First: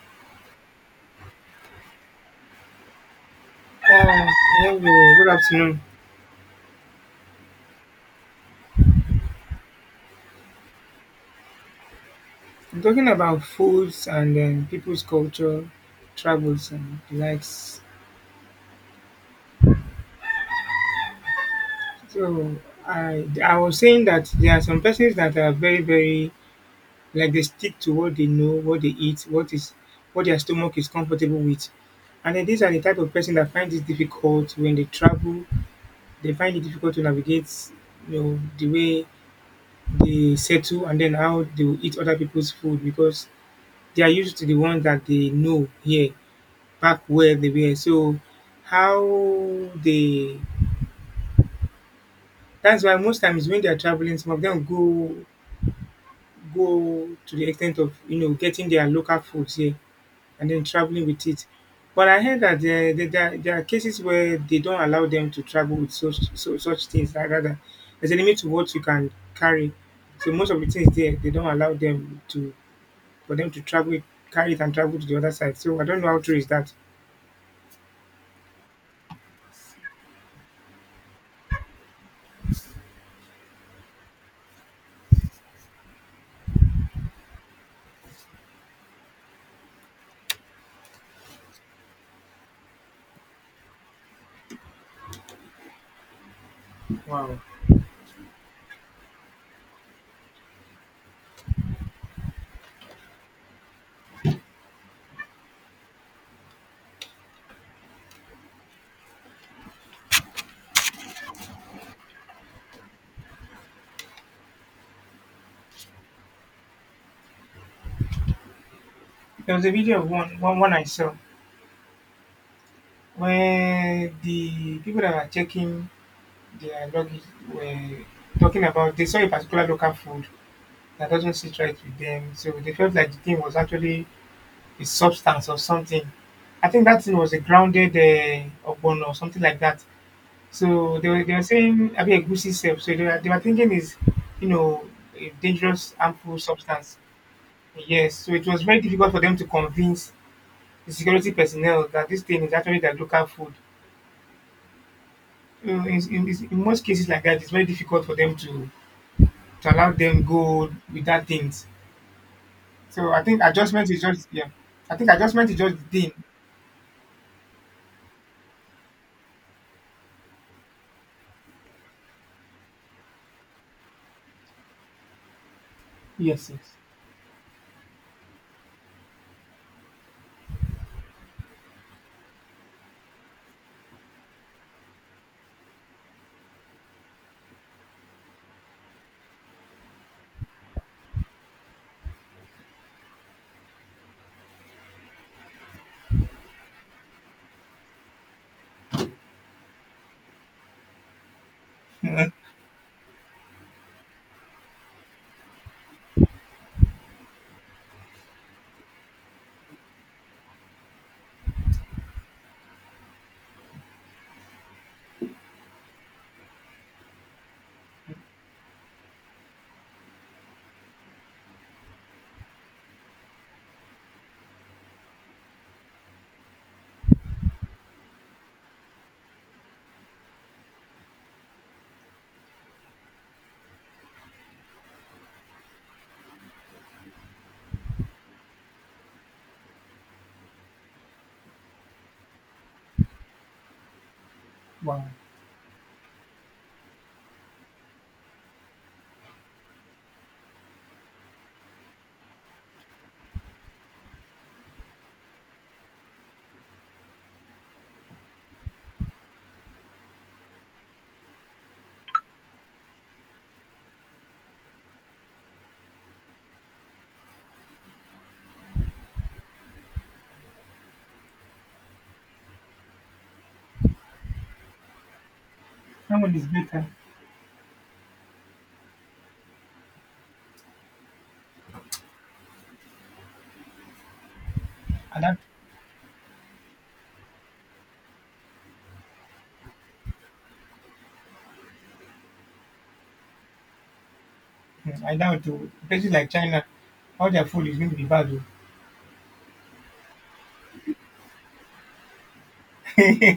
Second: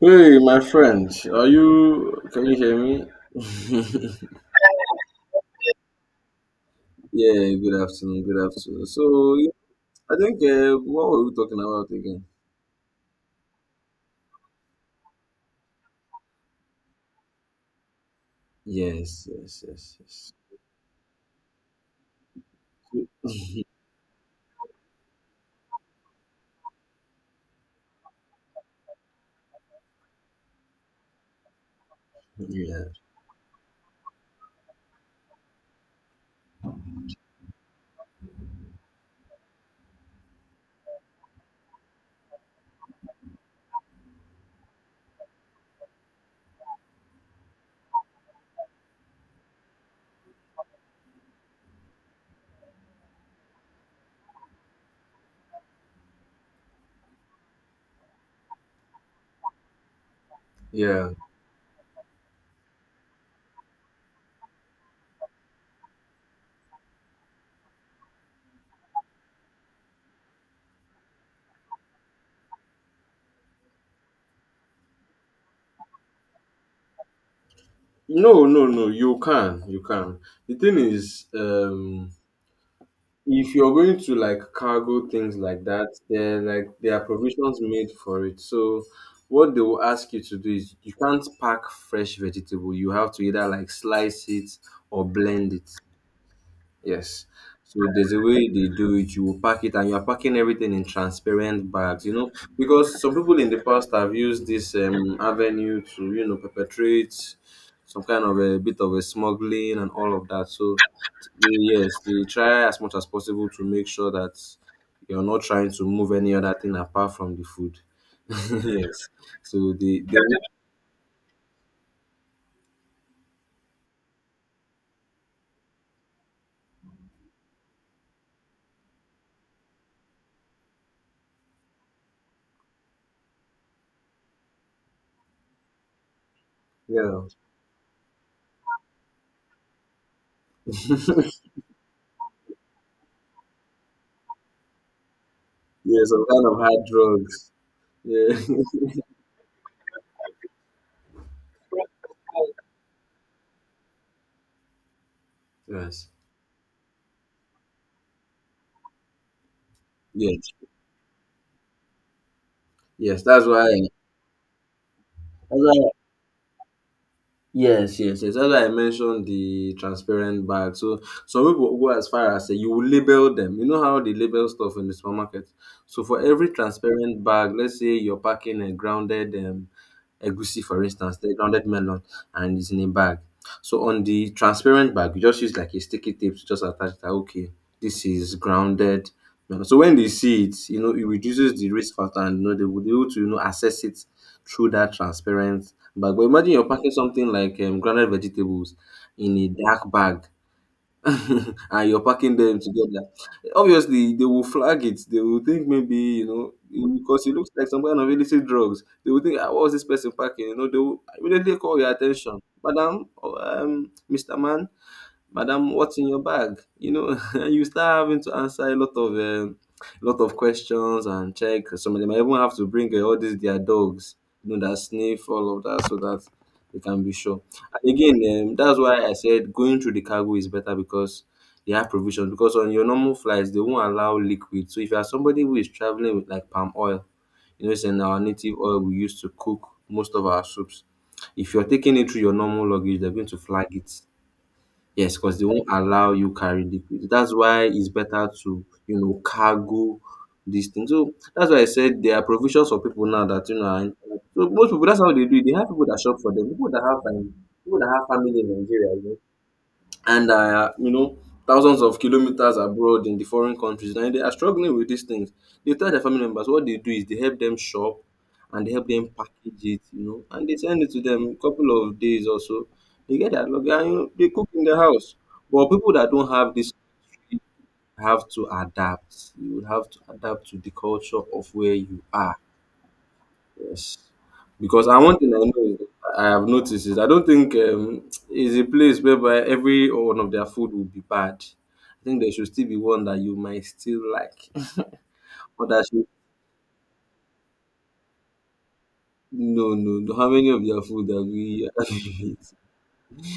Hey, my friend, are you? Can you hear me? Uh, Hello, good afternoon. Yeah, good afternoon. Good afternoon. So, yeah, I think what were we talking about again? I'm talking about foods and people's culture, travels, and the likes. Yes, yes, yes, yes. So, I was saying that there are some persons that are very, very like they stick to what they know, what they eat, what their stomach is comfortable with. And then these are the Yeah, type of person that find it difficult when they travel. They find it difficult to navigate, the way they settle and then how they will eat other people's food because they are used to the ones that they know here, back where they were. So how they that's why most times when they are traveling, some of them go to the extent of getting their local foods here and then traveling yeah. with it. But I heard that there are cases where they don't allow them to travel with such things. Like rather, there's a limit to what you can carry. So most of the things there, they don't allow them to for them to travel it, carry it and travel to the other side. So I don't know how true is that. No, no, no. You can, you can. The thing is, if you're going to like cargo things like that, there like there are provisions made for it. So, what they will ask you to do is you can't pack fresh vegetable. You have to either like slice it or blend it. Yes. Wow. So there's a way they do it. You will pack it, and you are packing everything in transparent bags. You know, because some people in the past have used this avenue to perpetrate some kind of a bit of a smuggling and all of that. So they, yes, they try as much as possible to make sure that you're not trying to move any other thing apart from the food. Yes. There was a So video of they one I saw when the people that were checking their luggage were talking about they saw a particular local food that doesn't sit right with them, so they felt like the thing was actually a substance of something. I think that thing yeah. was a grounded ogbono or something like that. So they were saying, I mean, a goosey self. So they were thinking is you know a dangerous Yeah, some harmful kind of hard substance. drugs. Yes, so it was Yeah. very difficult for them to convince the security personnel that this thing is actually their local food. You know, Yes. In most cases like that, it's very difficult for them to allow them Yes. go without things. So I Yes, think that's why. adjustment is just, yeah. I think adjustment is That's just why. the thing. Yes, yes, yes. That's why I mentioned the transparent bag. So some people go as far as say you will label them. You know how they label stuff in the supermarket. So for Yes, every yes. transparent bag, let's say you're packing a grounded egusi, for instance, the grounded melon, and it's in a bag. So on the transparent bag, you just use like a sticky tape to just attach that. Okay, this is grounded melon. So when they see it, you know, it reduces the risk factor, and you know they will be able to assess it through that transparent bag. But imagine you're packing something like grounded vegetables in a dark bag and you're packing them together. Obviously, they will flag it. They will think maybe, you know, because it looks like some kind of illicit drugs. They will think, ah, what was this person packing? You know, they will immediately call your attention. Madam, or, Mr. Man, madam, what's in your bag, you know? And you start having to answer a lot of questions and check. Some of them I even have to bring all these their dogs, you know, that sniff all of that so that they can be sure. And again, that's why I said going through the cargo is better because they have provisions, because on your normal flights they won't allow liquid. So if you are somebody who is traveling with like palm oil, you know, it's in our native oil we use to cook most of our soups. If you're taking it through your normal luggage, they're going to flag it. Wow, Yes, because they won't allow you carry liquid. That's why it's better to, you know, cargo these things. So that's why I said there are provisions for people now that you know. Are, in- so most people, that's how they do it. They have people that shop for them. People that have family in Nigeria and are, you know, thousands of kilometers abroad in the foreign countries, and they are struggling with these things. They tell their family members what they do is they help them shop, and they help them package it, you know, and they send it to them a couple of days or so. They get that luggage, and you know, they cook in the house. But people that that don't one is have this better. have to adapt. You would have to adapt to the culture of where you are. Yes. Because I, one And thing that I know is that I have noticed is I don't think is a place whereby every one of their food will be bad. I think there should still be one that you might still like. Hmm, I doubt Or to that should. places like China, all their food is going to be bad. No, no, no. How many of their food that we Oh.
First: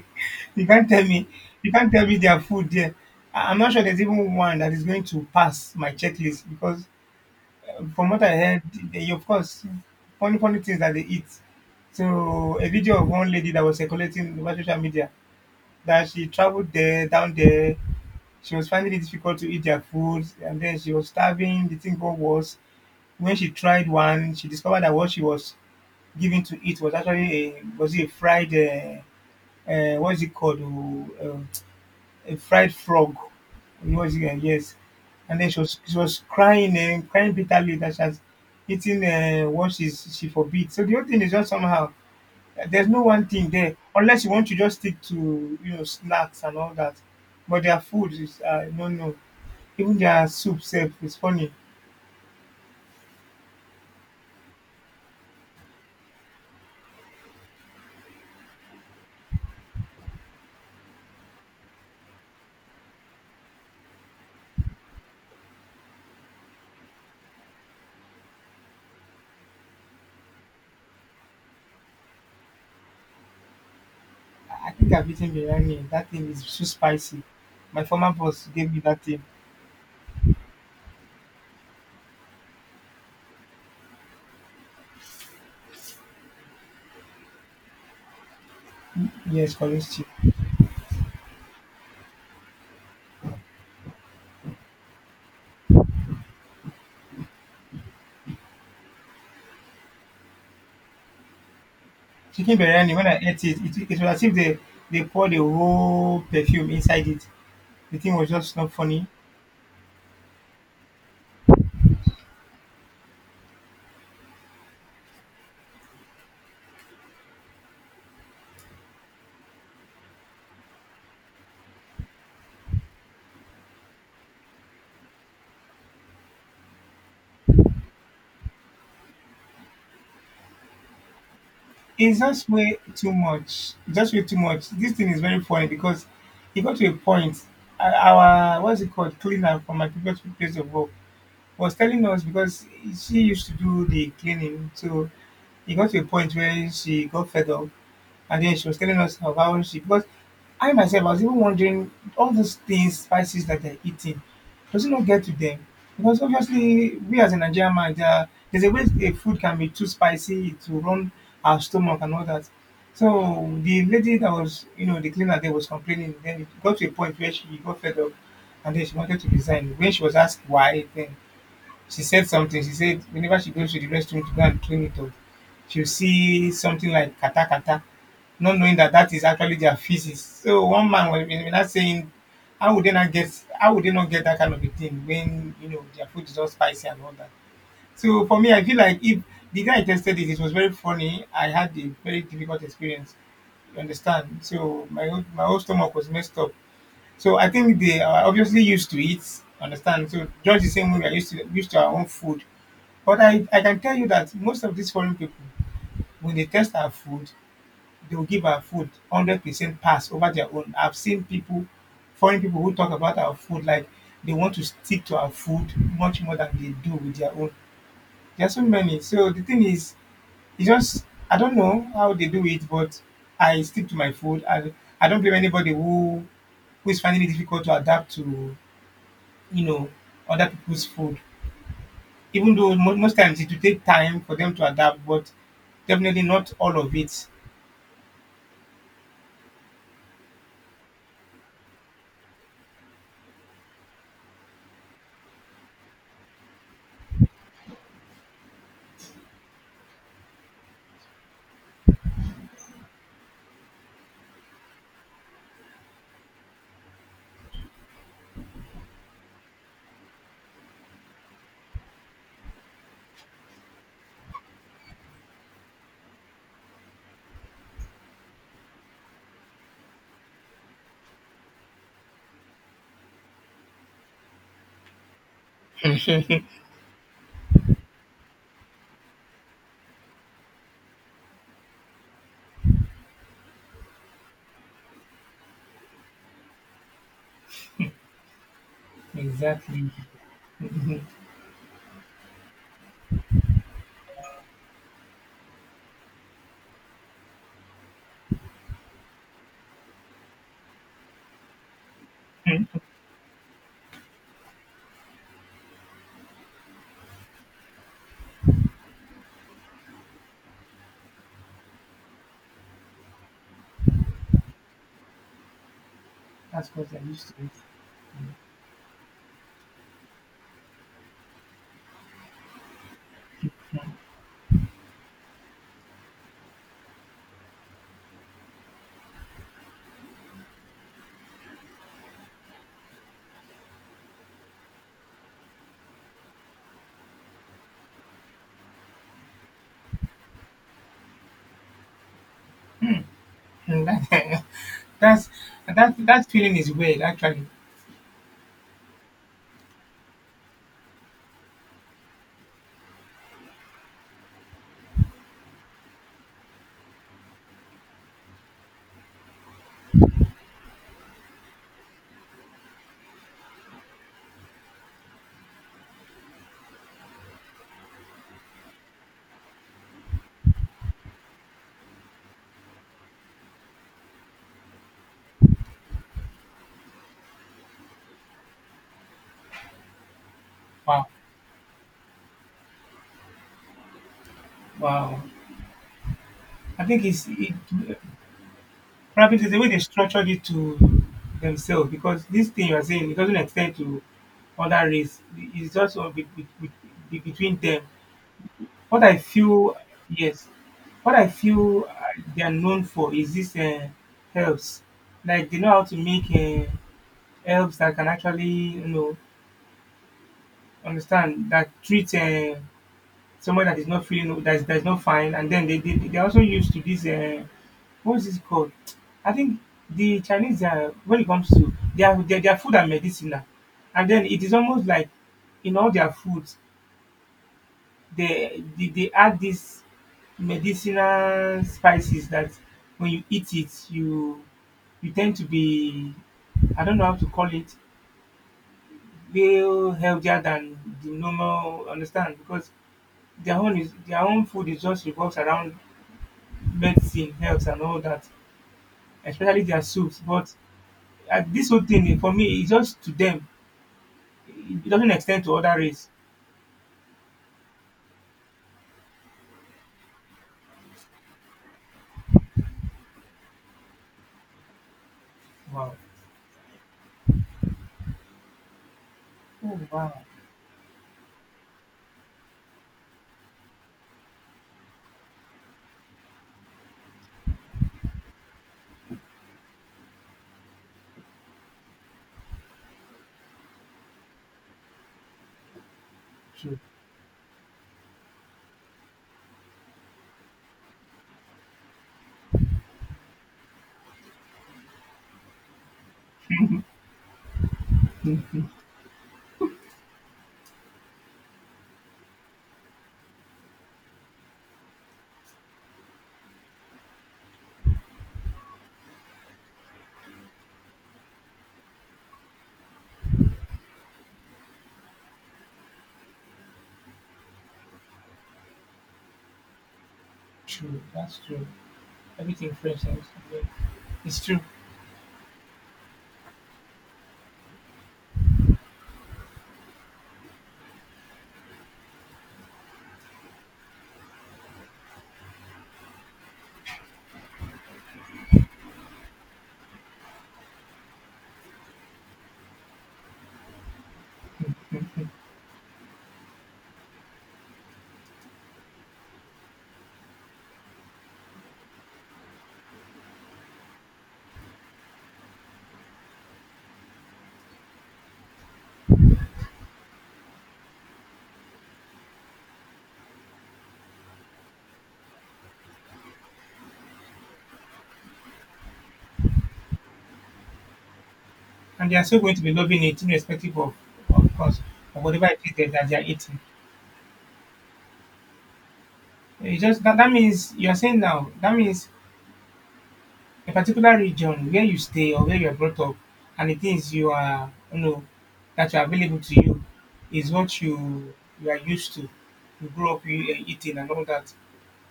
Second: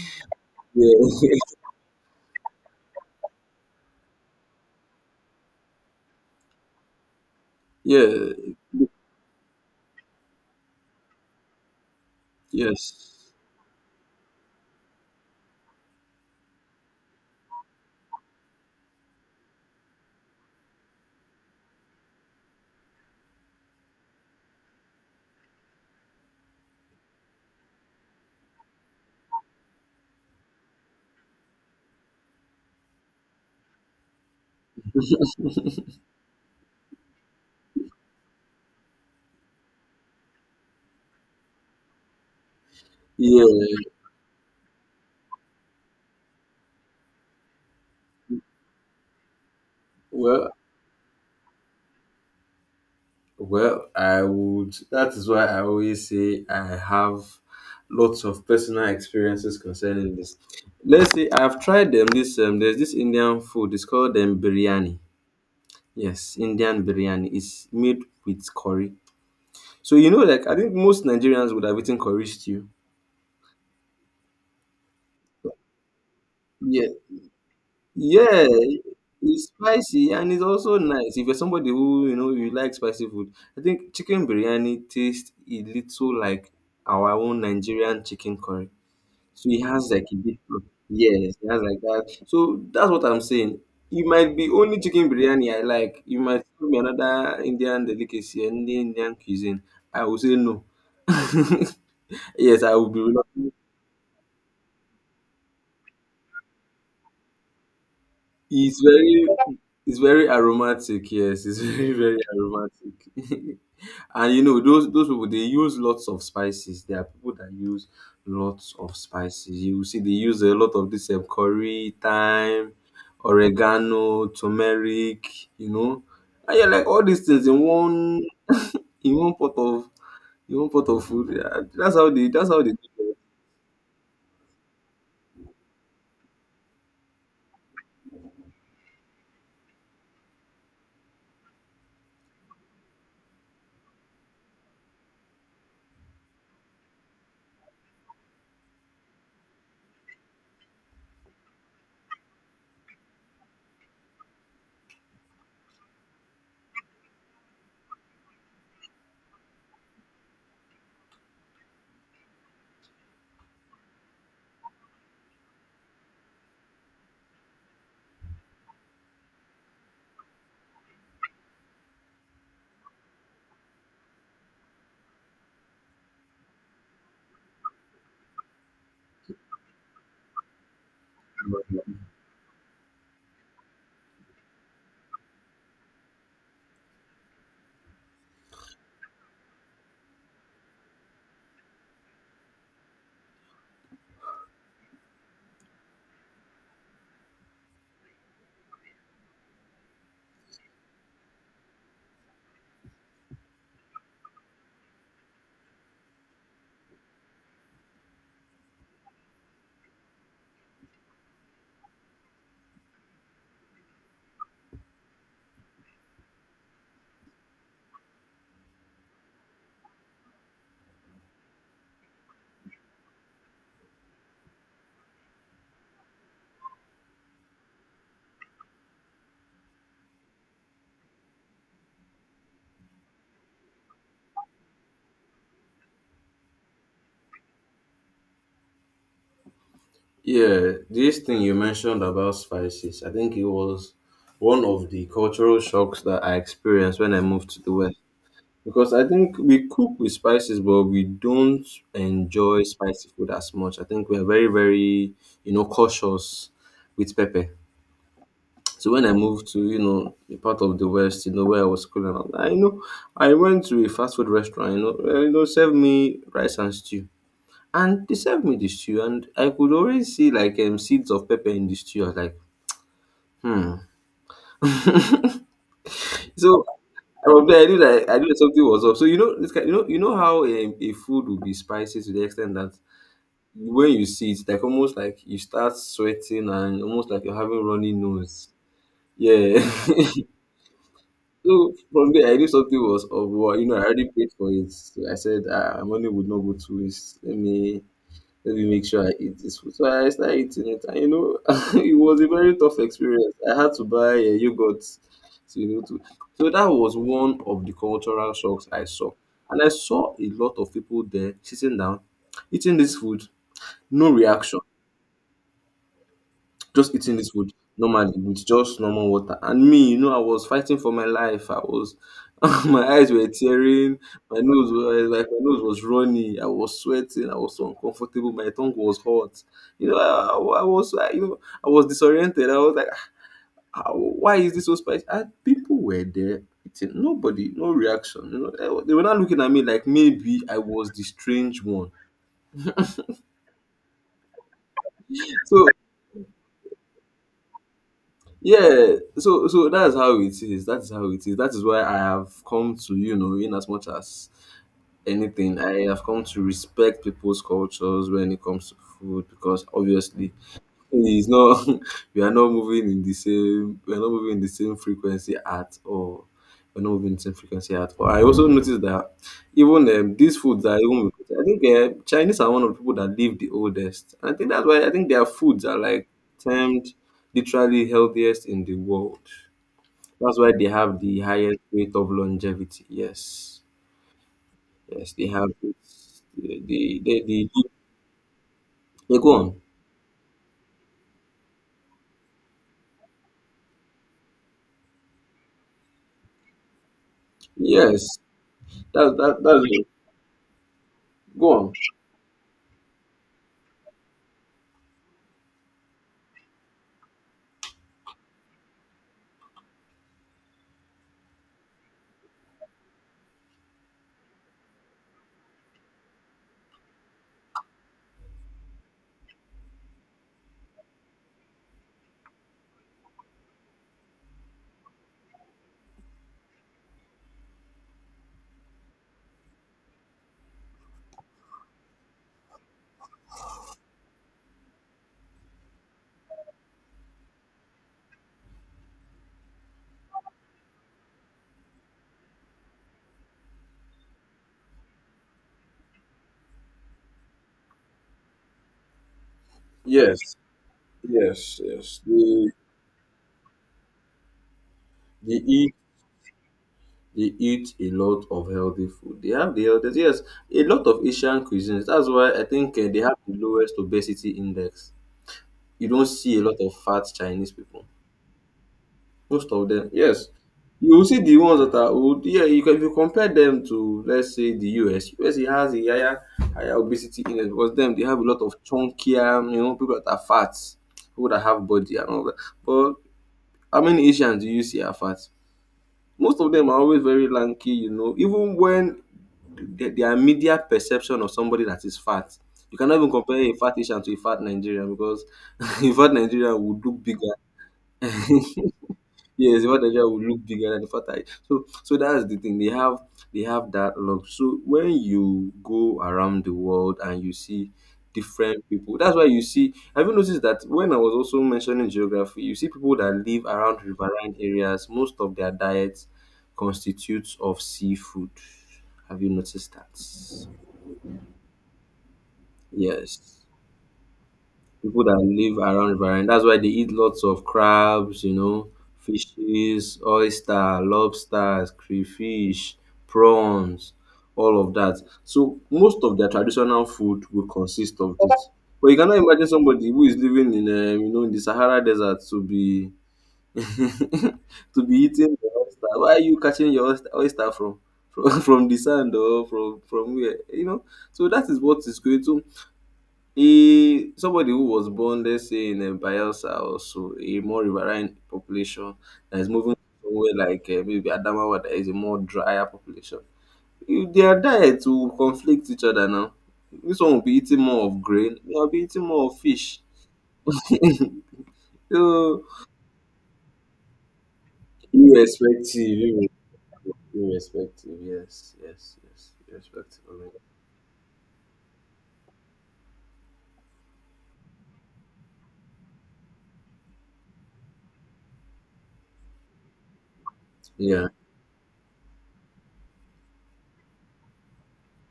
you can't tell me yeah. you can't tell me their food there. I'm not sure there's even one that is going to pass my checklist. Because From what Yeah. I heard, they, of course, funny, funny things that they eat. So, a video of one Yes. lady that was circulating over social media that she traveled there, down there. She was finding it difficult to eat their food, and then she was starving. The thing got worse. When she tried one, she discovered that what she was given to eat was actually a, was it a fried, what is it called? Uh, uh, a fried frog. It was here, yes. And then she was crying and crying bitterly that she has eaten what she forbid. So the whole thing is just somehow, there's no one Yeah. thing there unless you want to just stick to snacks and all that. But their food is, no, no. Even their Well, soup self, is funny. well, I would. That is why I always say I have lots of personal experiences concerning this. Let's say I've tried them. This There's this Indian food. It's called biryani. Yes, Indian biryani. It's made with curry. So you know, like I think most Nigerians would have eaten curry stew. I think I've eaten biryani. That thing is too Yeah, spicy. My former boss yeah. gave me that thing. It's spicy and it's also nice. If you're somebody who you know you like spicy food, I think chicken biryani tastes a little like our own Nigerian chicken curry. So Yes, he has correct. like a bit of, yes, he has like that. So that's what I'm saying. It might be only chicken biryani I like. You might tell me another Indian delicacy, any Indian cuisine. I will say no. Chicken Yes, I will biryani, be when I ate reluctant. it, it was as if they they poured the whole perfume inside it. The thing was just not It's funny. very, it's very aromatic, yes. It's very, very aromatic. And you know, those people they use lots of spices. There are people that use lots of spices. You will see they use a lot of this curry, thyme, oregano, turmeric, you know. And you're like, all these things in one in one pot of in one pot of food. Yeah, It's just that's how they way too do much. Just way too much. This thing is very funny because it got to a point. Our what's it called cleaner from my previous place of work was telling us because she used to do the cleaning, so it got to a point where she got fed up. And then she was telling us of how she, because I myself I was even wondering, all those things, spices that they're eating, does it not get to them? Because obviously we as a Nigerian man, there's a way a food can be too spicy to run our stomach and all that. So the lady that was, you know, the cleaner there was complaining. Then it got to a point where she got fed up, and then she wanted to resign. When she was asked why, then she said something. She said whenever she goes to the restroom to go and clean it up, she'll see something like kata kata, not knowing that that is actually their feces. So one man was not it. saying, how would they not get, how would they not get that kind of a thing when you know their food is all spicy and all that. So for me, I feel like if the guy tested it, it was very funny. I had a very difficult experience. You understand? So my whole stomach was messed up. So I think they are obviously used to it. Understand? So just the same way we are used to our own food. But I can tell you that most of these foreign people, when they test our food, they will give our food 100% pass over their own. I've seen people, foreign people who talk about our food like they want to stick to our food much more than they do with their own. There are so many. So the thing is, it's just, I don't know how they do it, but I stick to my food. I don't blame anybody who is finding it difficult to adapt to you know other people's food, even though most times it will take time for them to adapt, but definitely not all of it. Yeah, this thing you mentioned about spices, I think it was one of the cultural shocks that I experienced when I moved to the West. Because I think we cook with spices, but we don't enjoy spicy food as much. I think we are very, very, you know, cautious with pepper. So when I moved to, you know, a part of the West, you know, where I was schooling, I, you know, I went to a fast food restaurant, you know, eh, you know, serve me rice and stew. And they served me the stew, and I could already see like seeds of pepper in the stew. I was like, hmm. So from there, I knew that something was up. So you know, this kind, you know how a food will be spicy to the extent that when you see it, like almost like you start sweating and almost like you're having runny nose. Yeah. Exactly, So from there, I knew something was up. Well, you know, I already paid for it. So I said, ah, money would not go to waste. Let me make sure I eat this food. So I started eating it, and you know, it was a very tough experience. I had to buy a yogurt, so, you know, to. So that was one of the cultural shocks I saw, and I saw a lot of people there sitting down, eating this food, no reaction. that's what Just I eating used this to it. food normally with just normal water. And me, you know, I was fighting for my life. I was, my eyes were tearing, my nose was runny. I was sweating. I was so uncomfortable. My tongue was hot. You know, you know, I was disoriented. I was like, "Ah, ah, why is this so spicy?" And people were there eating. Nobody, no reaction. You know, they were not looking at me like maybe I was the strange one. And that- that's So that that feeling is weird, actually. yeah, so that's how it is. That is how it is. That is why I have come to, you know, in as much as anything, I have come to respect people's cultures when it comes to food because obviously it's not we are not moving in the same frequency at all. We're not moving in the same frequency at all. I also noticed that even these foods are even, I think Chinese are one of the people that live the oldest. And I think that's why I think their foods are like termed literally healthiest in the world. That's why they have Wow. the highest rate of longevity. Yes. Yes, Wow. they have it. They, I they, think they, it's they, it they go probably it's the on. way they structured it to themselves because this thing you are saying, it doesn't extend to other race. It's just, between them. Yes. What I That's feel, it. yes, what I Go on. feel, they are known for is this, herbs. Like they know how to make herbs that can actually understand, that treat, someone that is not feeling, that is not fine, and then they are also used to this. What's this called? I think the Chinese, when it comes to their food and medicine, and then it is almost like in all their foods they add these medicinal spices that when you eat it you tend to be, I don't know how to call it, feel healthier than the normal, understand, because their own food is just revolves around medicine, health and all that, especially their soups. Yes. But Yes, this whole yes. thing, for me, it's just to them it doesn't they extend to other eat race. they eat a lot of healthy food. They have the healthiest. Yes, a lot of Asian cuisines. That's why I think they have the lowest obesity index. You Wow. don't see a lot of fat Chinese people. Most of Oh, them, wow. yes. You will see the ones that are old. Yeah, you can, if you compare them to let's say the US. US it has a higher obesity index because them they have a lot of chunkier, you know, people that are fat, people that have body and all that. But how many Asians do you see are fat? Most of them True, are always very lanky, you know, even when their media perception of somebody that is fat. You cannot even compare a fat Asian to a fat Nigerian because a fat Nigerian would look bigger. Yes, the fact that Nigeria will look bigger than the fact that so that's the thing. They have that look. So when you go around the world and you see different people, that's why you see. Have you noticed that when I was also mentioning geography, you see people that live around riverine areas. Most of their diet constitutes of seafood. Have you noticed that? true, that's true. Everything French and, Yes. it's true. People that live around riverine. That's why they eat lots of crabs, you know, fishes, oyster, lobsters, crayfish, prawns, all of that. So most of their traditional food will consist of this. But you cannot imagine somebody who is living in, you know, in the Sahara Desert to be to be eating the oyster. Why are you catching your oyster from from the sand or from where? You know. So that is what is going to he somebody who was born, let's say in Bayelsa or so, a more riverine population that is moving somewhere like maybe Adamawa, that is a more drier population. If their diets will conflict each other now. This one will be eating more of grain, they will be eating more of fish. And they are still So going to be loving it, irrespective of course, of whatever it is that Irrespective, that they are irre- eating. irrespective. Yes, yes, yes. It just Irrespective of that it. means you are saying now, that means a particular region where you stay or where you are brought up and the things you are, that are available to you is what Yeah. you are used to. You grew up eating and all that.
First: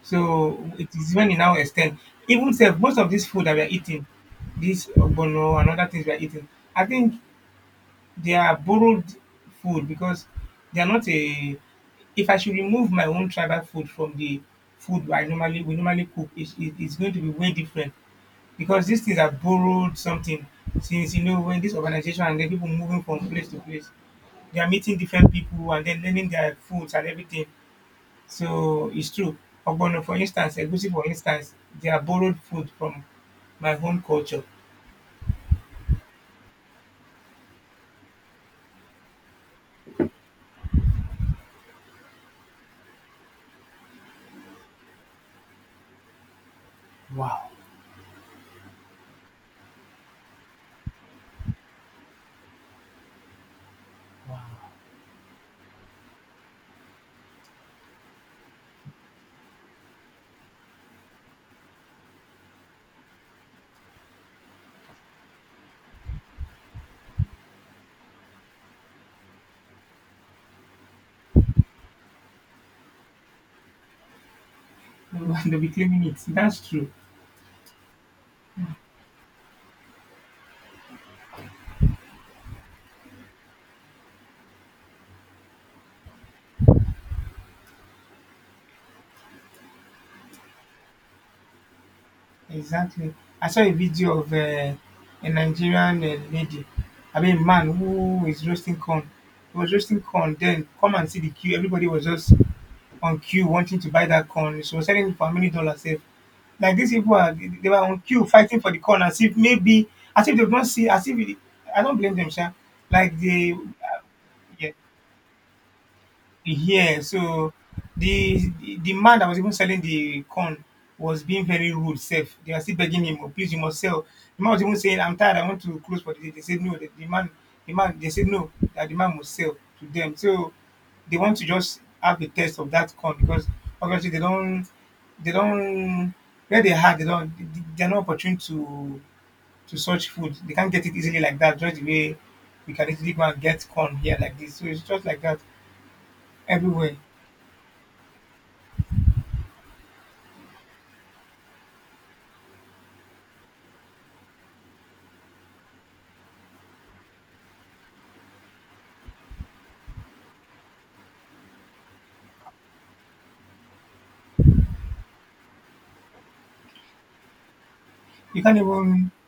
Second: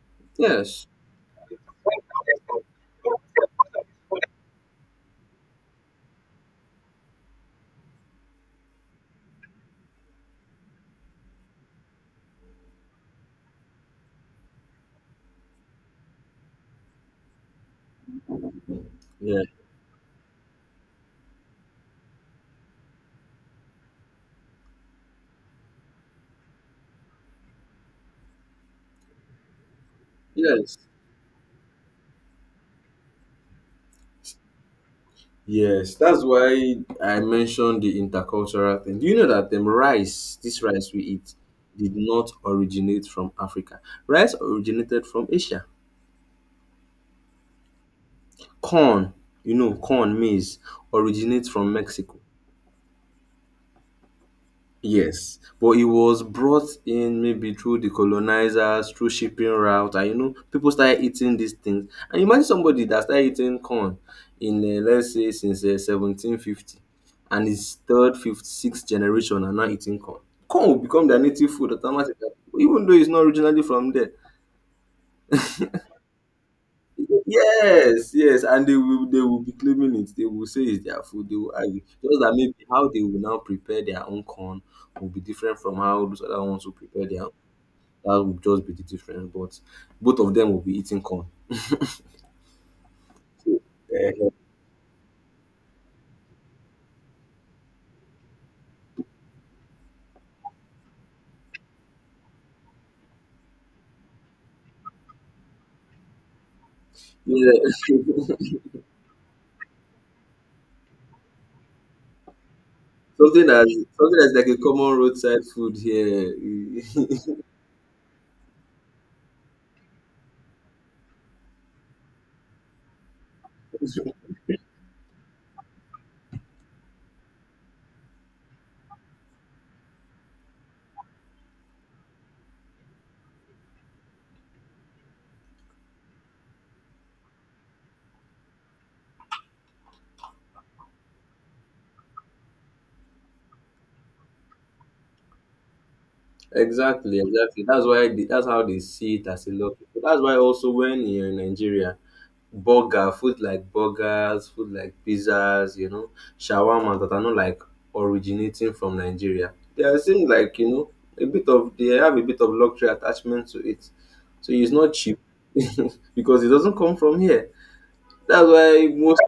So Yes, it is when you now extend, even self, most of this food that we are eating, this ogbono and other things we are eating, I think they are borrowed food because they are not a. If I should remove my own tribal food from the food I normally we normally cook, it's going to be way different because these things are Yeah. borrowed something. Since you know when this organization and then people moving from place to place, they are meeting different people and then learning their foods and everything. So it's true. Ogbono, for instance, Yes. egusi, for instance, they are borrowed food from my home culture. Yes, that's why I mentioned the intercultural thing. Do you know that them rice, this rice we eat, did not originate from Africa? Rice originated from Asia. Wow. Corn, you know, corn, maize originates from Mexico. Yes, but it was brought in maybe through the colonizers, through shipping route, and you know, people started eating these things. And imagine somebody that started eating corn in, let's say, since 1750, and his third, fifth, sixth generation are now eating corn. Corn will become their native food automatically, even though it's not originally from there. They'll be claiming it. That's true. Yes, yes, and they will be claiming it. They will say it's their food. They will argue just that maybe how they will now prepare their own corn will be different from how those other ones will prepare their own. That would just be the difference. But both of them will be eating corn. Exactly. I saw So, a video eh, of a Nigerian lady, I mean, man who is roasting corn. He was roasting corn. Then come and see the queue. Everybody was just on queue wanting to buy that corn. She was selling it for how many dollars? Sef. Like these people are, they were on queue yeah. fighting for the corn as if maybe, as if they don't see, as if it, I don't blame them, sha. Like Something they, that's something that's like a yeah. common roadside food here. Yeah, so the the man that was even selling the corn was being very rude self. They are still begging him, oh, please, you must sell. The man was even saying, I'm tired, I want to close for the day. They said no, the man the man they said no, that the man must sell to them. So they want to just have a test of that corn because obviously they don't where they are they don't they're not opportune to search food. They can't get it easily like that, just the way we can easily go and get corn here like this. So it's just like that everywhere. Exactly, exactly. That's why the, that's how they see it as a lot. That's why also when you're in Nigeria, burger, food like burgers, food like pizzas, you know, shawarma that are not like originating from Nigeria. They are seem like, you know, a bit of they have a bit of luxury attachment to it. So it's not cheap because it doesn't come from here. You That's can't why even. most.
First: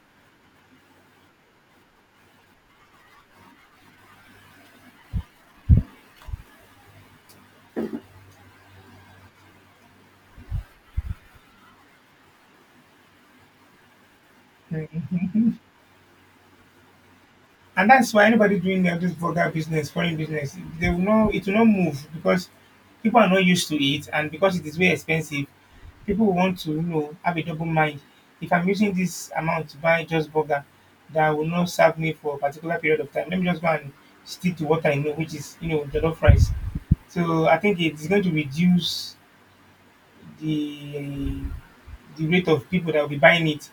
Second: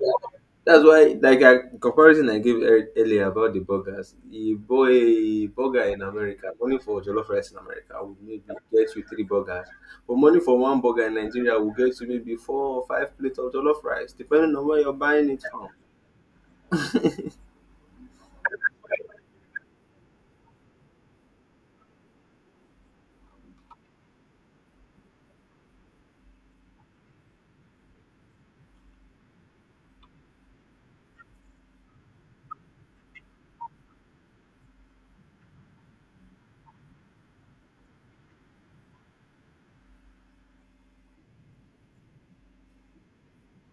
That's why, like I comparison I gave earlier about the burgers, a boy burger in America, money for jollof rice in America would maybe get you three burgers, but money for one burger in Nigeria will get you maybe four or five plates of jollof rice, depending on where you're buying it Mhm. from. And that's why anybody doing this vulgar business, foreign business, they will not. It will not move because people are not used to it, and because it is very expensive, people will want to have a double mind. If I'm using this amount to buy just burger that will not serve me for a particular period of time, let me just go and stick to what I know, which is jollof rice. So I think it's going to reduce the the rate of people that will be buying it.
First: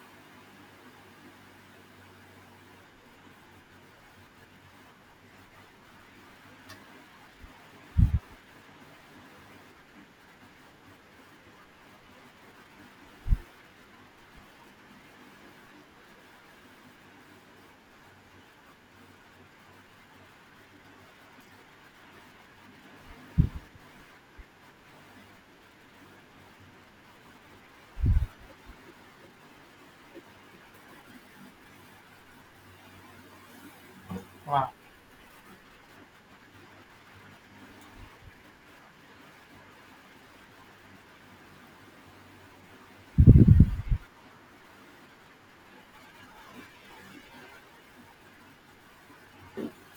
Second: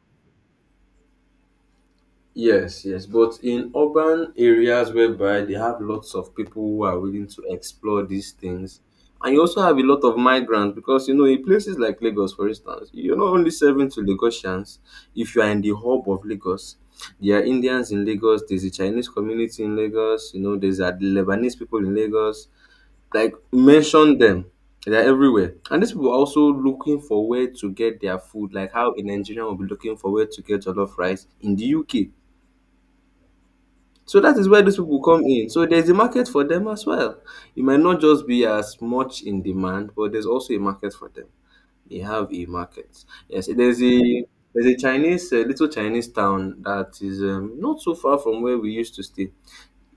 Yes, yes, but in urban areas whereby they have lots of people who are willing to explore these things, and you also have a lot of migrants because you know in places like Lagos, for instance, you're not only serving to Lagosians. If you are in the hub of Lagos, there are Indians in Lagos. There's a Chinese community in Lagos. You know, there's a Lebanese people in Lagos. Like mention them. They're everywhere. And these people are also looking for where to get their food, like how a Nigerian will be looking for where to get jollof rice in the UK, so that is where Wow. these people come in. So there's a market for them as well. It might not just be as much in demand, but there's also a market for them. They have a market. Yes, there's a Chinese a little Chinese town that is not so far from where we used to stay.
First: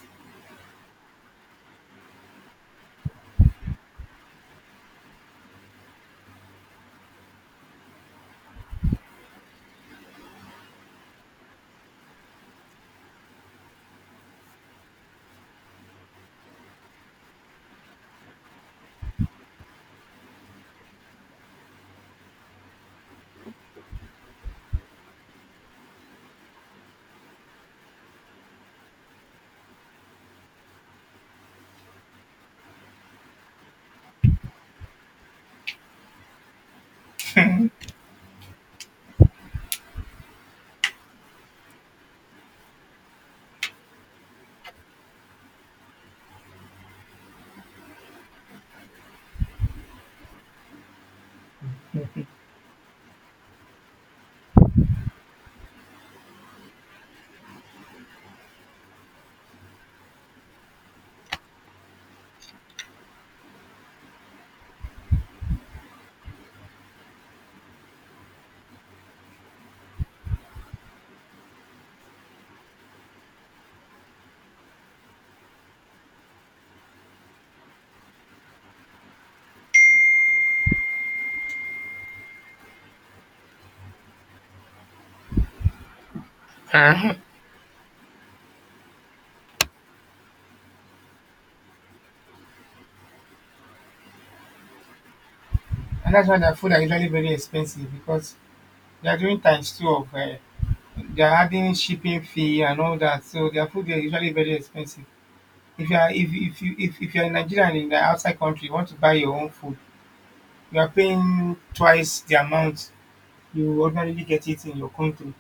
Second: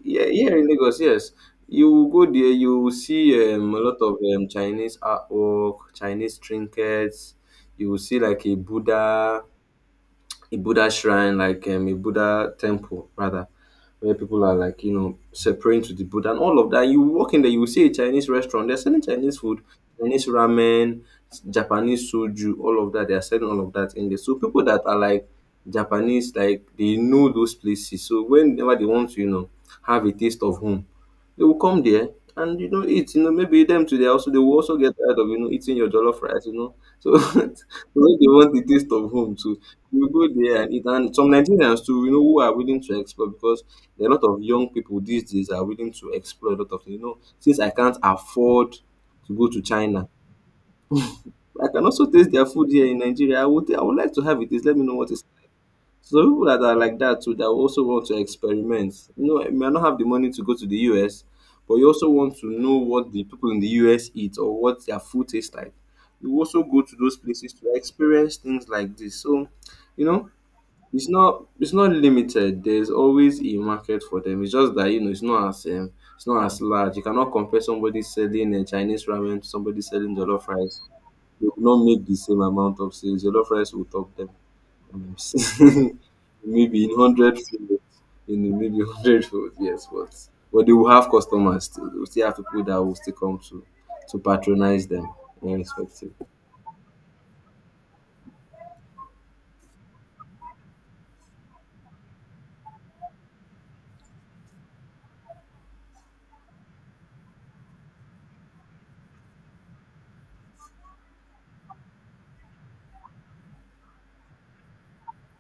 Yeah, here in Lagos, yes. You will go there, you will see a lot of Chinese artwork, Chinese trinkets. You will see like a Buddha shrine, like a Buddha temple, rather, where people are like, you know, praying to the Buddha and all of that. You walk in there, you will see a Chinese restaurant. They're selling Chinese food, Chinese ramen, Japanese soju, all of that. They are selling all of that in there. So people that are like Japanese, like they know those places. So whenever they want to, you know, have a taste of home, they will come there and, you know, eat. You know, maybe them too, they will also get tired of, you know, eating your jollof rice, you know. So because they want the taste of home too. You go there and eat and some Nigerians too, you know, who are willing to explore because there are a lot of young people these days are willing to explore a lot of things. You know, since I can't afford to go to China, I can also taste their food here in Nigeria. I would like to have it. Please let me know what it is. So people that are like that too, that also want to experiment. You know, you may not have the money to go to the US, but you also want to know what the people in the US eat or what their food tastes like. You also go to those places to experience things like this. So, you know, it's not limited. There's always a market for them. It's just that you know it's not as large. You cannot compare somebody selling a Chinese ramen to somebody selling jollof rice. They will not make the same amount of sales. Jollof rice will top them um, maybe in hundred field, in maybe hundred field, yes, but they will have customers still. They will still have people that will still come to patronize them, irrespective. And that's why their food are usually very expensive because they are doing times two of they are adding shipping fee and all that. So their food is usually very expensive. If you are if you're in Nigeria and in the outside country, you want to buy your own food, you are paying twice the amount you ordinarily get it in your country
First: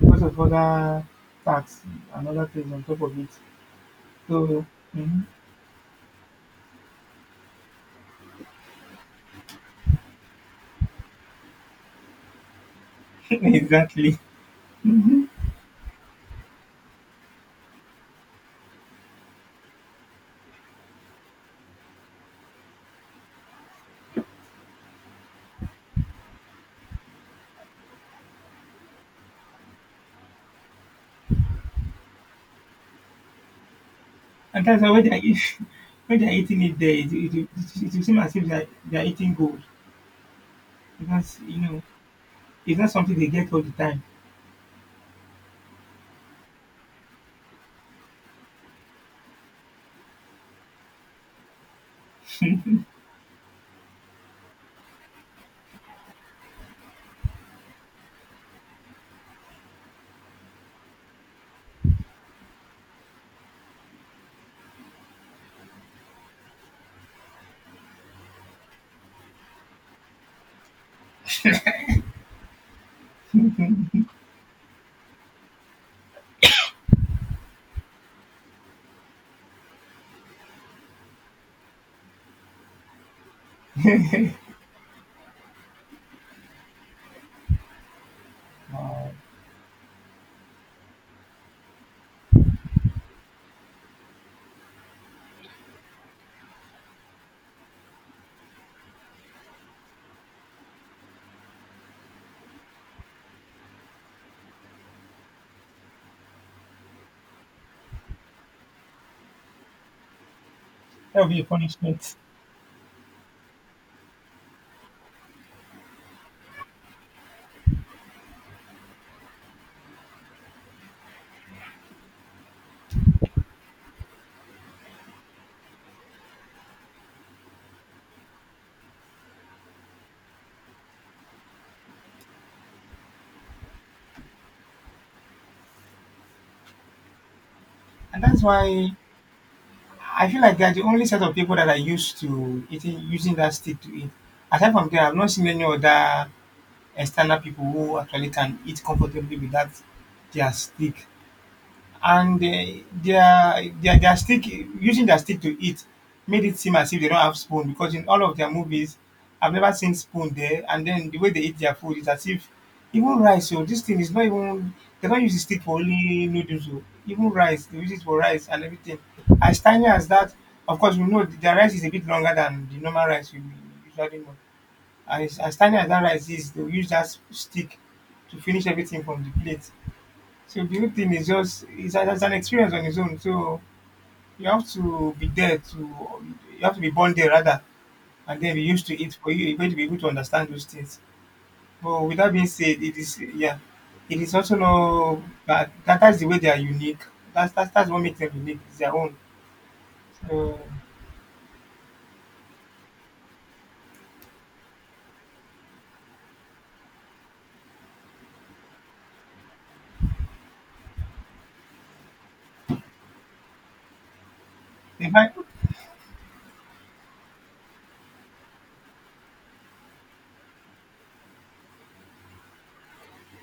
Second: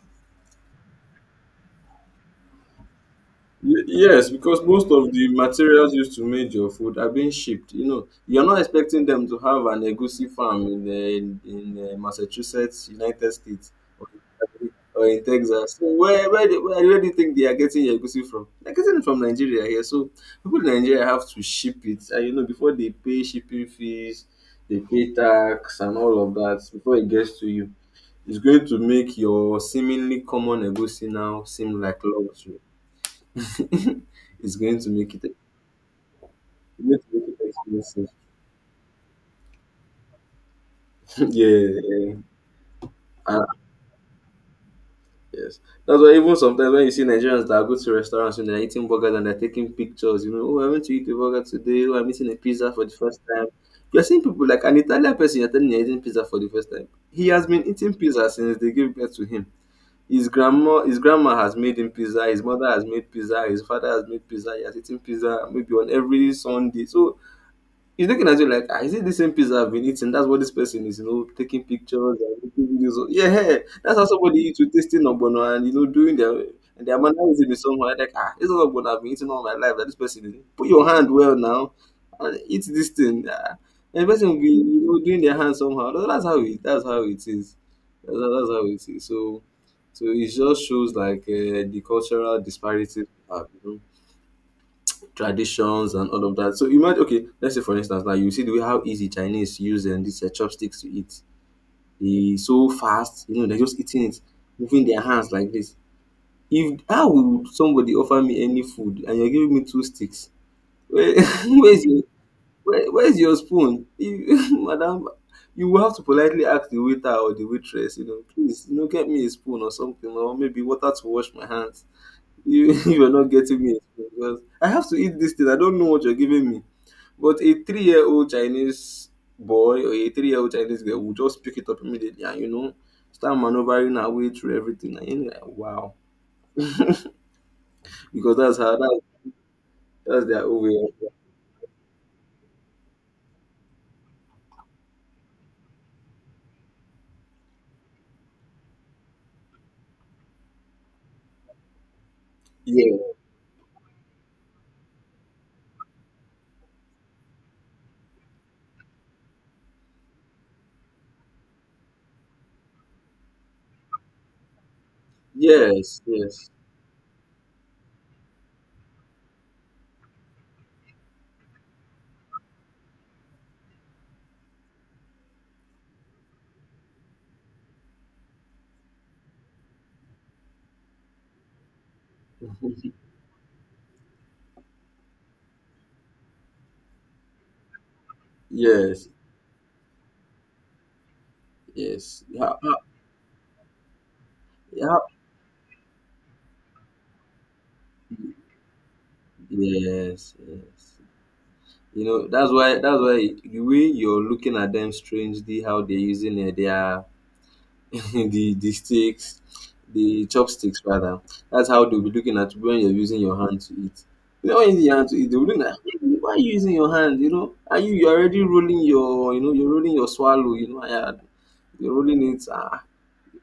because of other tax and other things on top of it. Yes, because So most of mhm, the materials used to make your food are being shipped. You know, you're not expecting them to have an egusi farm in Massachusetts, United States, or exactly. in, or in Texas. So where do you think they are getting your egusi from? They're getting it from Nigeria here. So people in Nigeria have to ship it. And you know, before they pay shipping fees, they pay tax and all of that before it gets to you. It's going to make your seemingly common egusi now seem like luxury. it's And going that's to why when they make are it eating, when they are eating it there, it's it, going to it, make it, it it, it expensive. seems as if they are eating gold because you Yeah, know yeah. it's not something they Ah, get all the time. yes. That's why even sometimes when you see Nigerians that go to restaurants and they're eating burgers and they're taking pictures, you know, oh, I went to eat a burger today, oh, I'm eating a pizza That for the first time. You're seeing people like an Italian person, you're telling you're eating pizza for the first time. He has been eating pizza since they gave birth to him. His grandma has made him pizza. His mother has made pizza. His father has made pizza. He has eaten pizza maybe on every Sunday. So he's looking at you like, ah, is it the same pizza I've been eating? That's what this person is, you know, taking pictures and making videos of. Yeah, hey, that's how somebody eats with tasting ogbono and you know doing their and they're analyzing it someone like, ah, this is ogbono I've been eating all my life. That this person is put your hand well now and eat this thing. Ah. And the person will be you know doing their hand somehow. That's how it. That's how it is. That's how it is. So, so it just shows like the cultural disparities. We have, you know, traditions and all of that. So imagine, okay, let's say for instance, like you see the way how easy Chinese use these chopsticks to eat. They so fast, you know, they're just eating it, moving their hands like this. If how would somebody offer me any food and you're giving me two sticks? Where, would be a where's your punishment. where, where's your spoon, madam? You will have to politely ask the waiter or the waitress, you know, please, you know, get me a spoon or something, or maybe water to wash my hands you you are not getting me because I have to eat this thing. I don't know what you're giving me. But a 3-year old Chinese boy or a 3-year old Chinese girl will just pick it up immediately and you know start maneuvering her way through everything. And you're like, wow, And because that's that's how why that, that's I feel their like own way. they're the only Of, set of people that are used to eating using that stick to eat. Aside from them, I've not seen any other external people who actually can eat comfortably with that their stick. And they, yeah, their stick, using their stick to eat made it seem as if they don't have spoon, because in all of their movies I've never seen spoon there. And then the way they eat their food is as if even rice, so this thing is not even, they don't use the stick for yes, only yes, noodles o, even rice they use it for rice and everything, as tiny as that. Of course we know their rice is a bit longer than the normal rice we usually know. As tiny as that rice is, they will use that stick to finish everything from the plate. So the whole thing is just it's an experience on its own. So you have to be there to, you have to be born there rather, and then be used to yes, it for you, you're going to be able to understand those things. But with yes, that being yeah, said, it is yeah, it is also yeah, no that, that's the way they are unique. That's that's what makes them unique. It's their own. yes, So yes. That's why the way you're looking at them strangely, how they're using it, their the sticks, the chopsticks rather. That's how they'll be looking at when you're using your hand to eat. You know, when you use your they hand to eat, might they'll be looking at, "Hey, why are you using your hand? Are you you're already rolling your you're rolling your swallow. Yeah, you're rolling it. Ah,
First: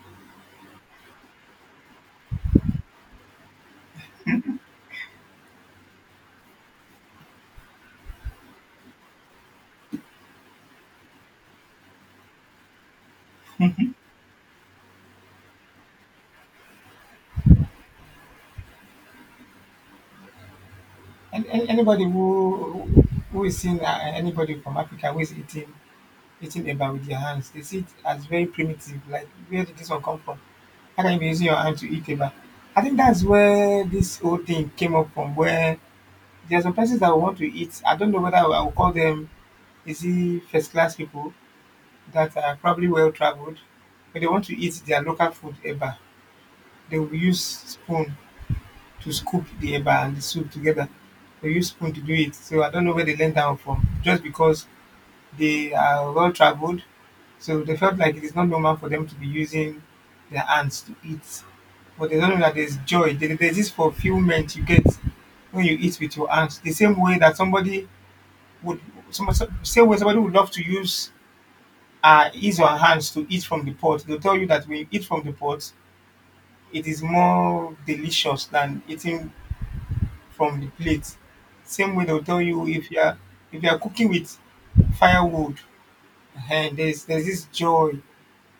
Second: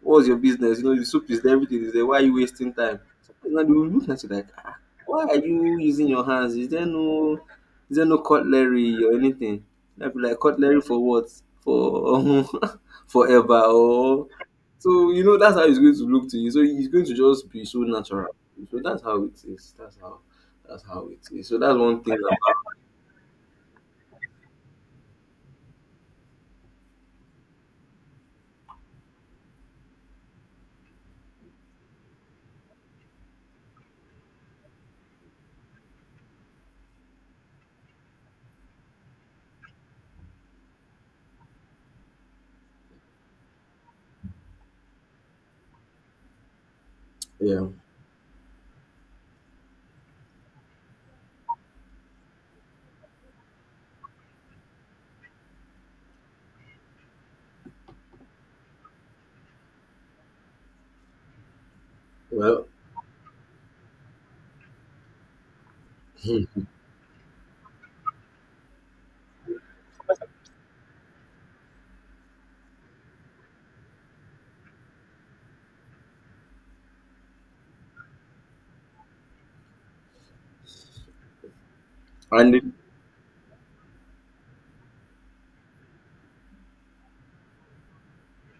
what's your business? You know, the soup is there, everything is there. Why are you wasting time? Now they will look at you like, ah, why are you using your hands? Is there no cutlery or anything?" I'd be like, "Cutlery for what? For forever?" Or so that's how it's going to look to you. So it's going to just be so natural. So that's how it is. That's how it is. So that's one anybody thing about who is seeing anybody from Africa who is eating eba with their hands, they see it as very primitive. Like where did this one come from? How can you be using your hand to eat a bar? I think that's where this whole thing came up from. Where there are some persons that want to eat. I don't know whether I will call them, is it first class people that are probably well traveled, but they want to eat their local food eba. They will use yeah. spoon to scoop the eba and the soup together. They use spoon to do it. So I don't know where they learn that one from. Just because they are well traveled, so they felt like it is not normal for them to be using their hands to eat. But they don't know that Well, there's joy. There's this fulfillment you get when you eat with your hands. The same way that somebody would, same way somebody would love to use his or her hands to eat from the pot. They'll tell you that when you eat from the pot, it is more delicious than eating from the plate. Same way they'll tell and the, you if you are cooking with firewood, and there's this joy,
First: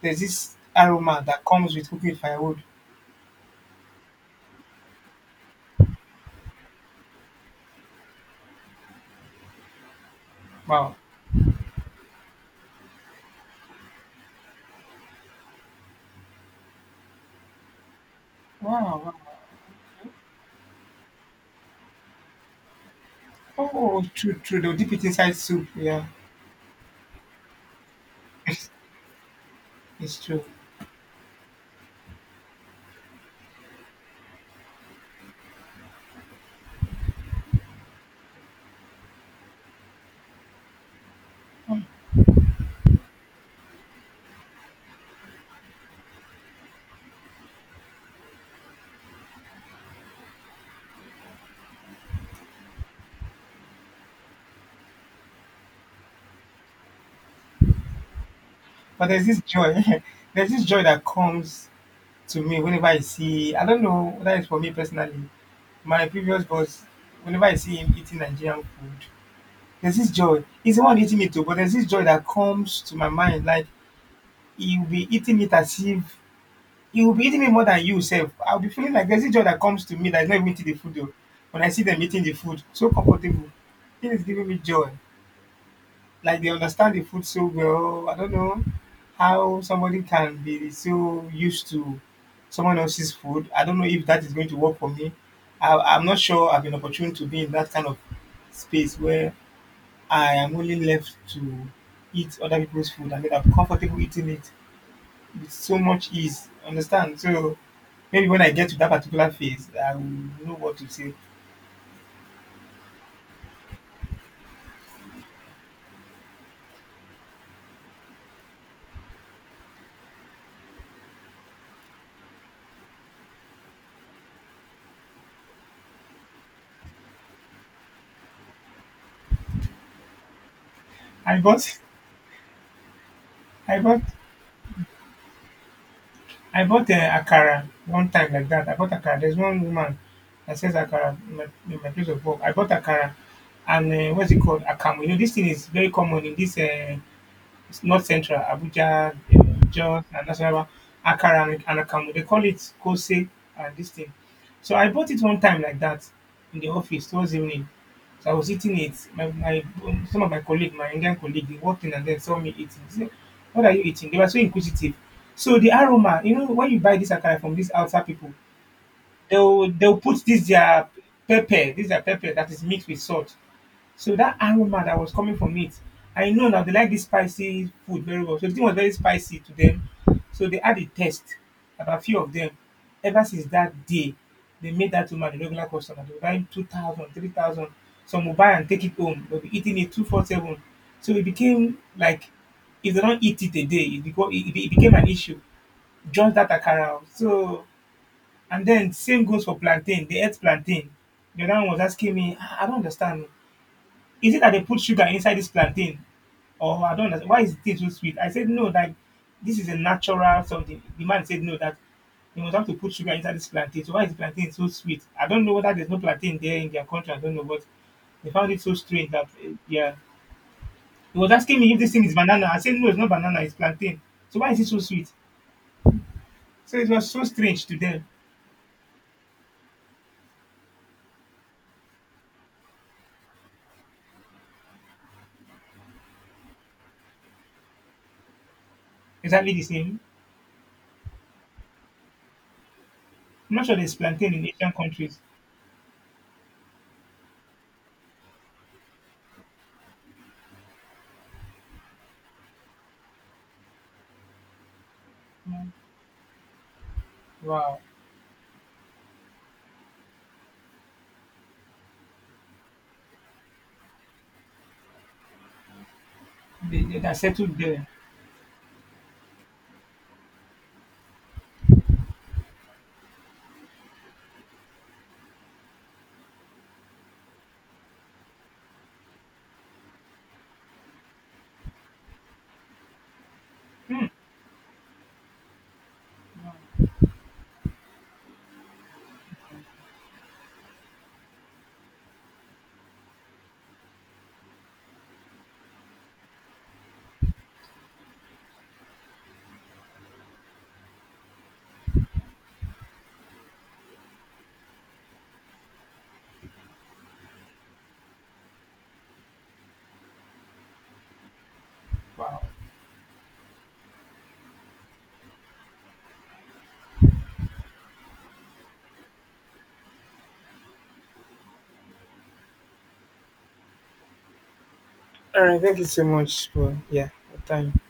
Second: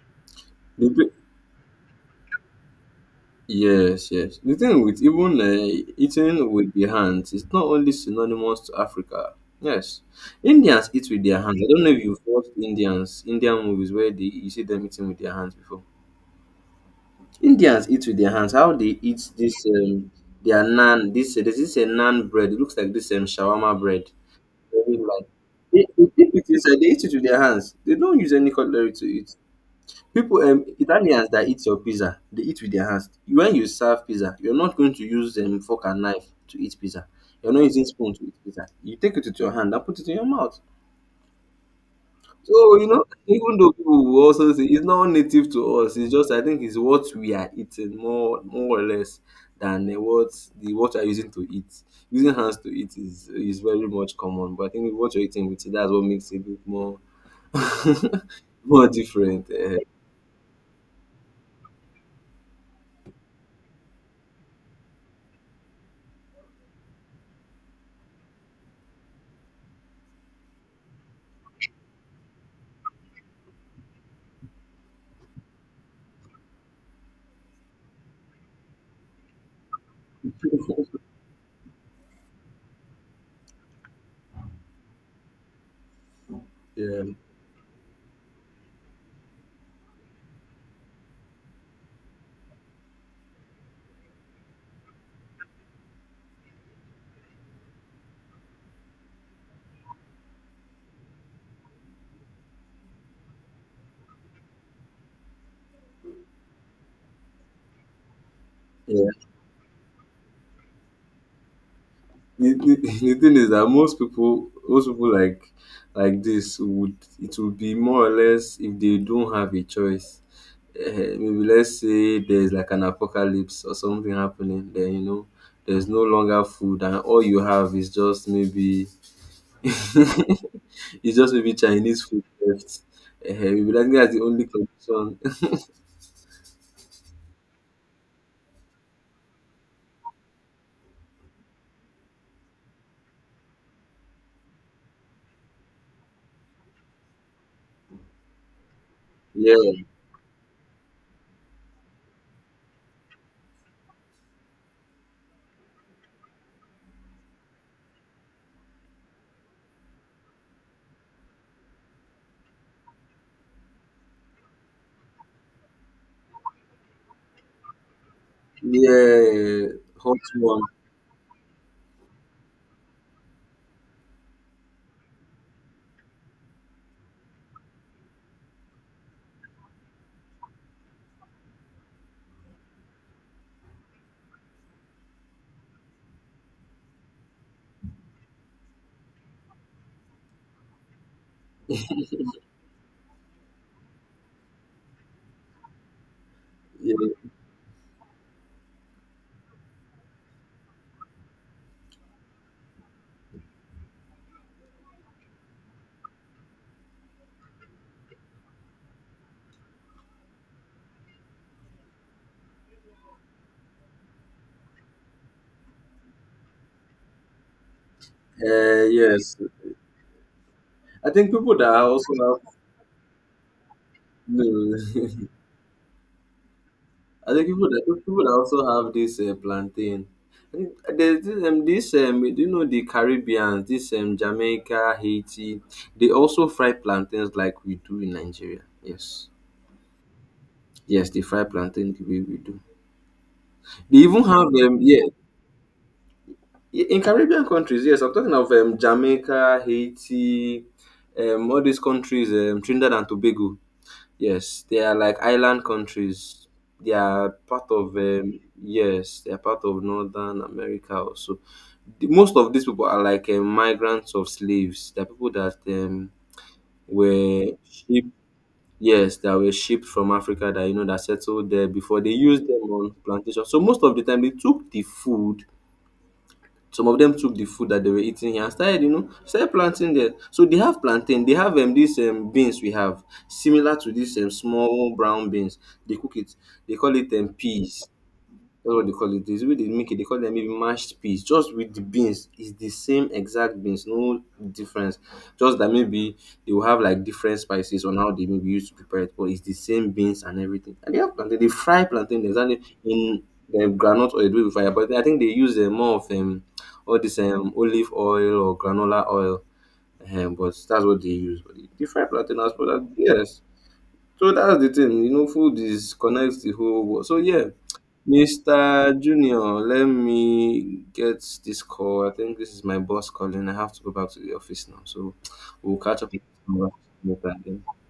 there's this the, aroma that comes with cooking with firewood. yes, yes. The thing with even eating with the hands is not only synonymous to Africa. Yes, Indians Wow. eat with their hands. I don't know if you've watched Indians, Indian movies where they, you see them eating with their hands before. Indians eat with their hands. How they Wow, wow. eat this their naan? This There's this a naan bread. It looks like this Oh, shawarma oh, bread. true, true. They'll dip Very it light. inside soup. They Yeah, dip it inside. They eat it with their hands. They don't use any cutlery to eat. it's People true. Italians that eat your pizza, they eat with their hands. When you serve pizza, you're not going to use fork and knife to eat pizza. You're not using spoon to eat pizza. You take it with your hand and put it in your mouth. So you know, even though people will also say it's not native to us, it's just I think it's what we are eating more or less than what we are using to eat. Using hands to eat is very much common, but I think what you're eating with it, that's what makes it a bit more more But there's this different. joy. There's this joy that comes to me whenever I see. I don't know whether it's for me personally. My previous boss, whenever I see him eating Nigerian food, there's this joy. He's the one eating it too, but there's this joy that comes to my mind. Like he'll be eating it as if it will be eating me more than you self. I'll be feeling like there's a joy that comes to me that is not even to the food oh, when I see them eating the food so comfortable. It is giving me joy. Like they understand the Yeah. food so well. I don't know how somebody can be so used to someone else's food. I don't know if that is going to work for me. I'm not sure I've been opportune to be in that kind of space where I am only left to eat other people's food and then I'm comfortable eating it with so much ease. Understand? So maybe when I get to that Yeah. particular phase, I will know what to say. The thing is that most people like this would it would be more or less if they don't have a choice, maybe let's say there's like an apocalypse or something happening, then you know there's no longer food and all you have is just maybe it's just I maybe bought, chinese food left, maybe I bought, that's the only condition. I bought akara one time like that. I bought akara. There's one woman that sells akara in my place of work. I bought akara and what's it called? Akamu. You know, this thing is very common in this North Central, Abuja, Yeah. Jos, and Nasarawa, Akara and Akamu. They call it Kose and this thing. So I bought it one time like that in the office towards evening. So I was eating it. My some of my colleague, my Indian colleague, they walked in and then saw me eating. They said, "What are you eating?" They were so inquisitive. So the aroma, you know, when you buy this akara from these outside people, Yeah. they'll Hot put one. This their pepper that is mixed with salt. So that aroma that was coming from it, I know now they like this spicy food very well. So the thing was very spicy to them. So they had a test about a few of them. Ever since that day, they made that woman a regular customer. They were buying 2,000, 3,000. Some will buy and take it home. They'll be eating it 247. So it became like, if they don't eat it a day, it, beco- it, be- it became an issue. Just that Yeah. akara. So, and then same goes for plantain. They ate plantain. The other one was asking me, I don't understand, is it that they put sugar inside this plantain? Or I don't understand. Why is it so sweet? I said, no, like, this is a natural something. The man said, no, that they must have to put sugar inside this plantain. So why is the plantain so sweet? I don't know whether there's no plantain there in their country. I don't know, but they found it so strange that, yes, yeah. I He was think people asking me that if this thing also is banana. have. I said, no, it's not banana, it's plantain. So No, why is it so sweet? I So it was so think strange to them. people that also have this plantain. I think there's this, do you know the Caribbeans, this Jamaica, Haiti, they also fry plantains like we do in Nigeria. Yes, Exactly the same. yes, they fry plantain the way we do. I'm not sure there's They even plantain in have Asian yeah, countries. In Caribbean countries. Yes, I'm talking of Jamaica, Haiti, all these countries, Trinidad and Tobago. Yes, they are like island Mm. countries. They are part Wow. of yes, they are part of Northern America also. Most of these people are like migrants of slaves. They're people that They are were settled there. shipped. Yes, that were shipped from Africa. That you know that settled there before they used them on plantations. So most of the time they took the food, some of them took the food that they were eating here and started, you know, started planting there. So they have plantain, they have these beans we have, similar to these small brown beans. They cook it, they call it peas. That's what they call it. This way they make it. They call them maybe mashed peas. Just with the beans, it's the same exact beans, no difference. Just that maybe they will have like different spices on how they maybe used to prepare it, but it's the same beans and everything. And they have plantain. They fry plantain. There's only in the granite oil they do it with fire, but I think they use more of all this olive oil or granola oil. But that's what they use. But they fry Wow. plantain as well. Yes. So that's the thing. You know, food is connects the whole world. So yeah, Mr. Junior, let me get this call. I think this is my boss calling. I have to go back to the office now. So All right, we'll thank you catch so up much for yeah, your later. time.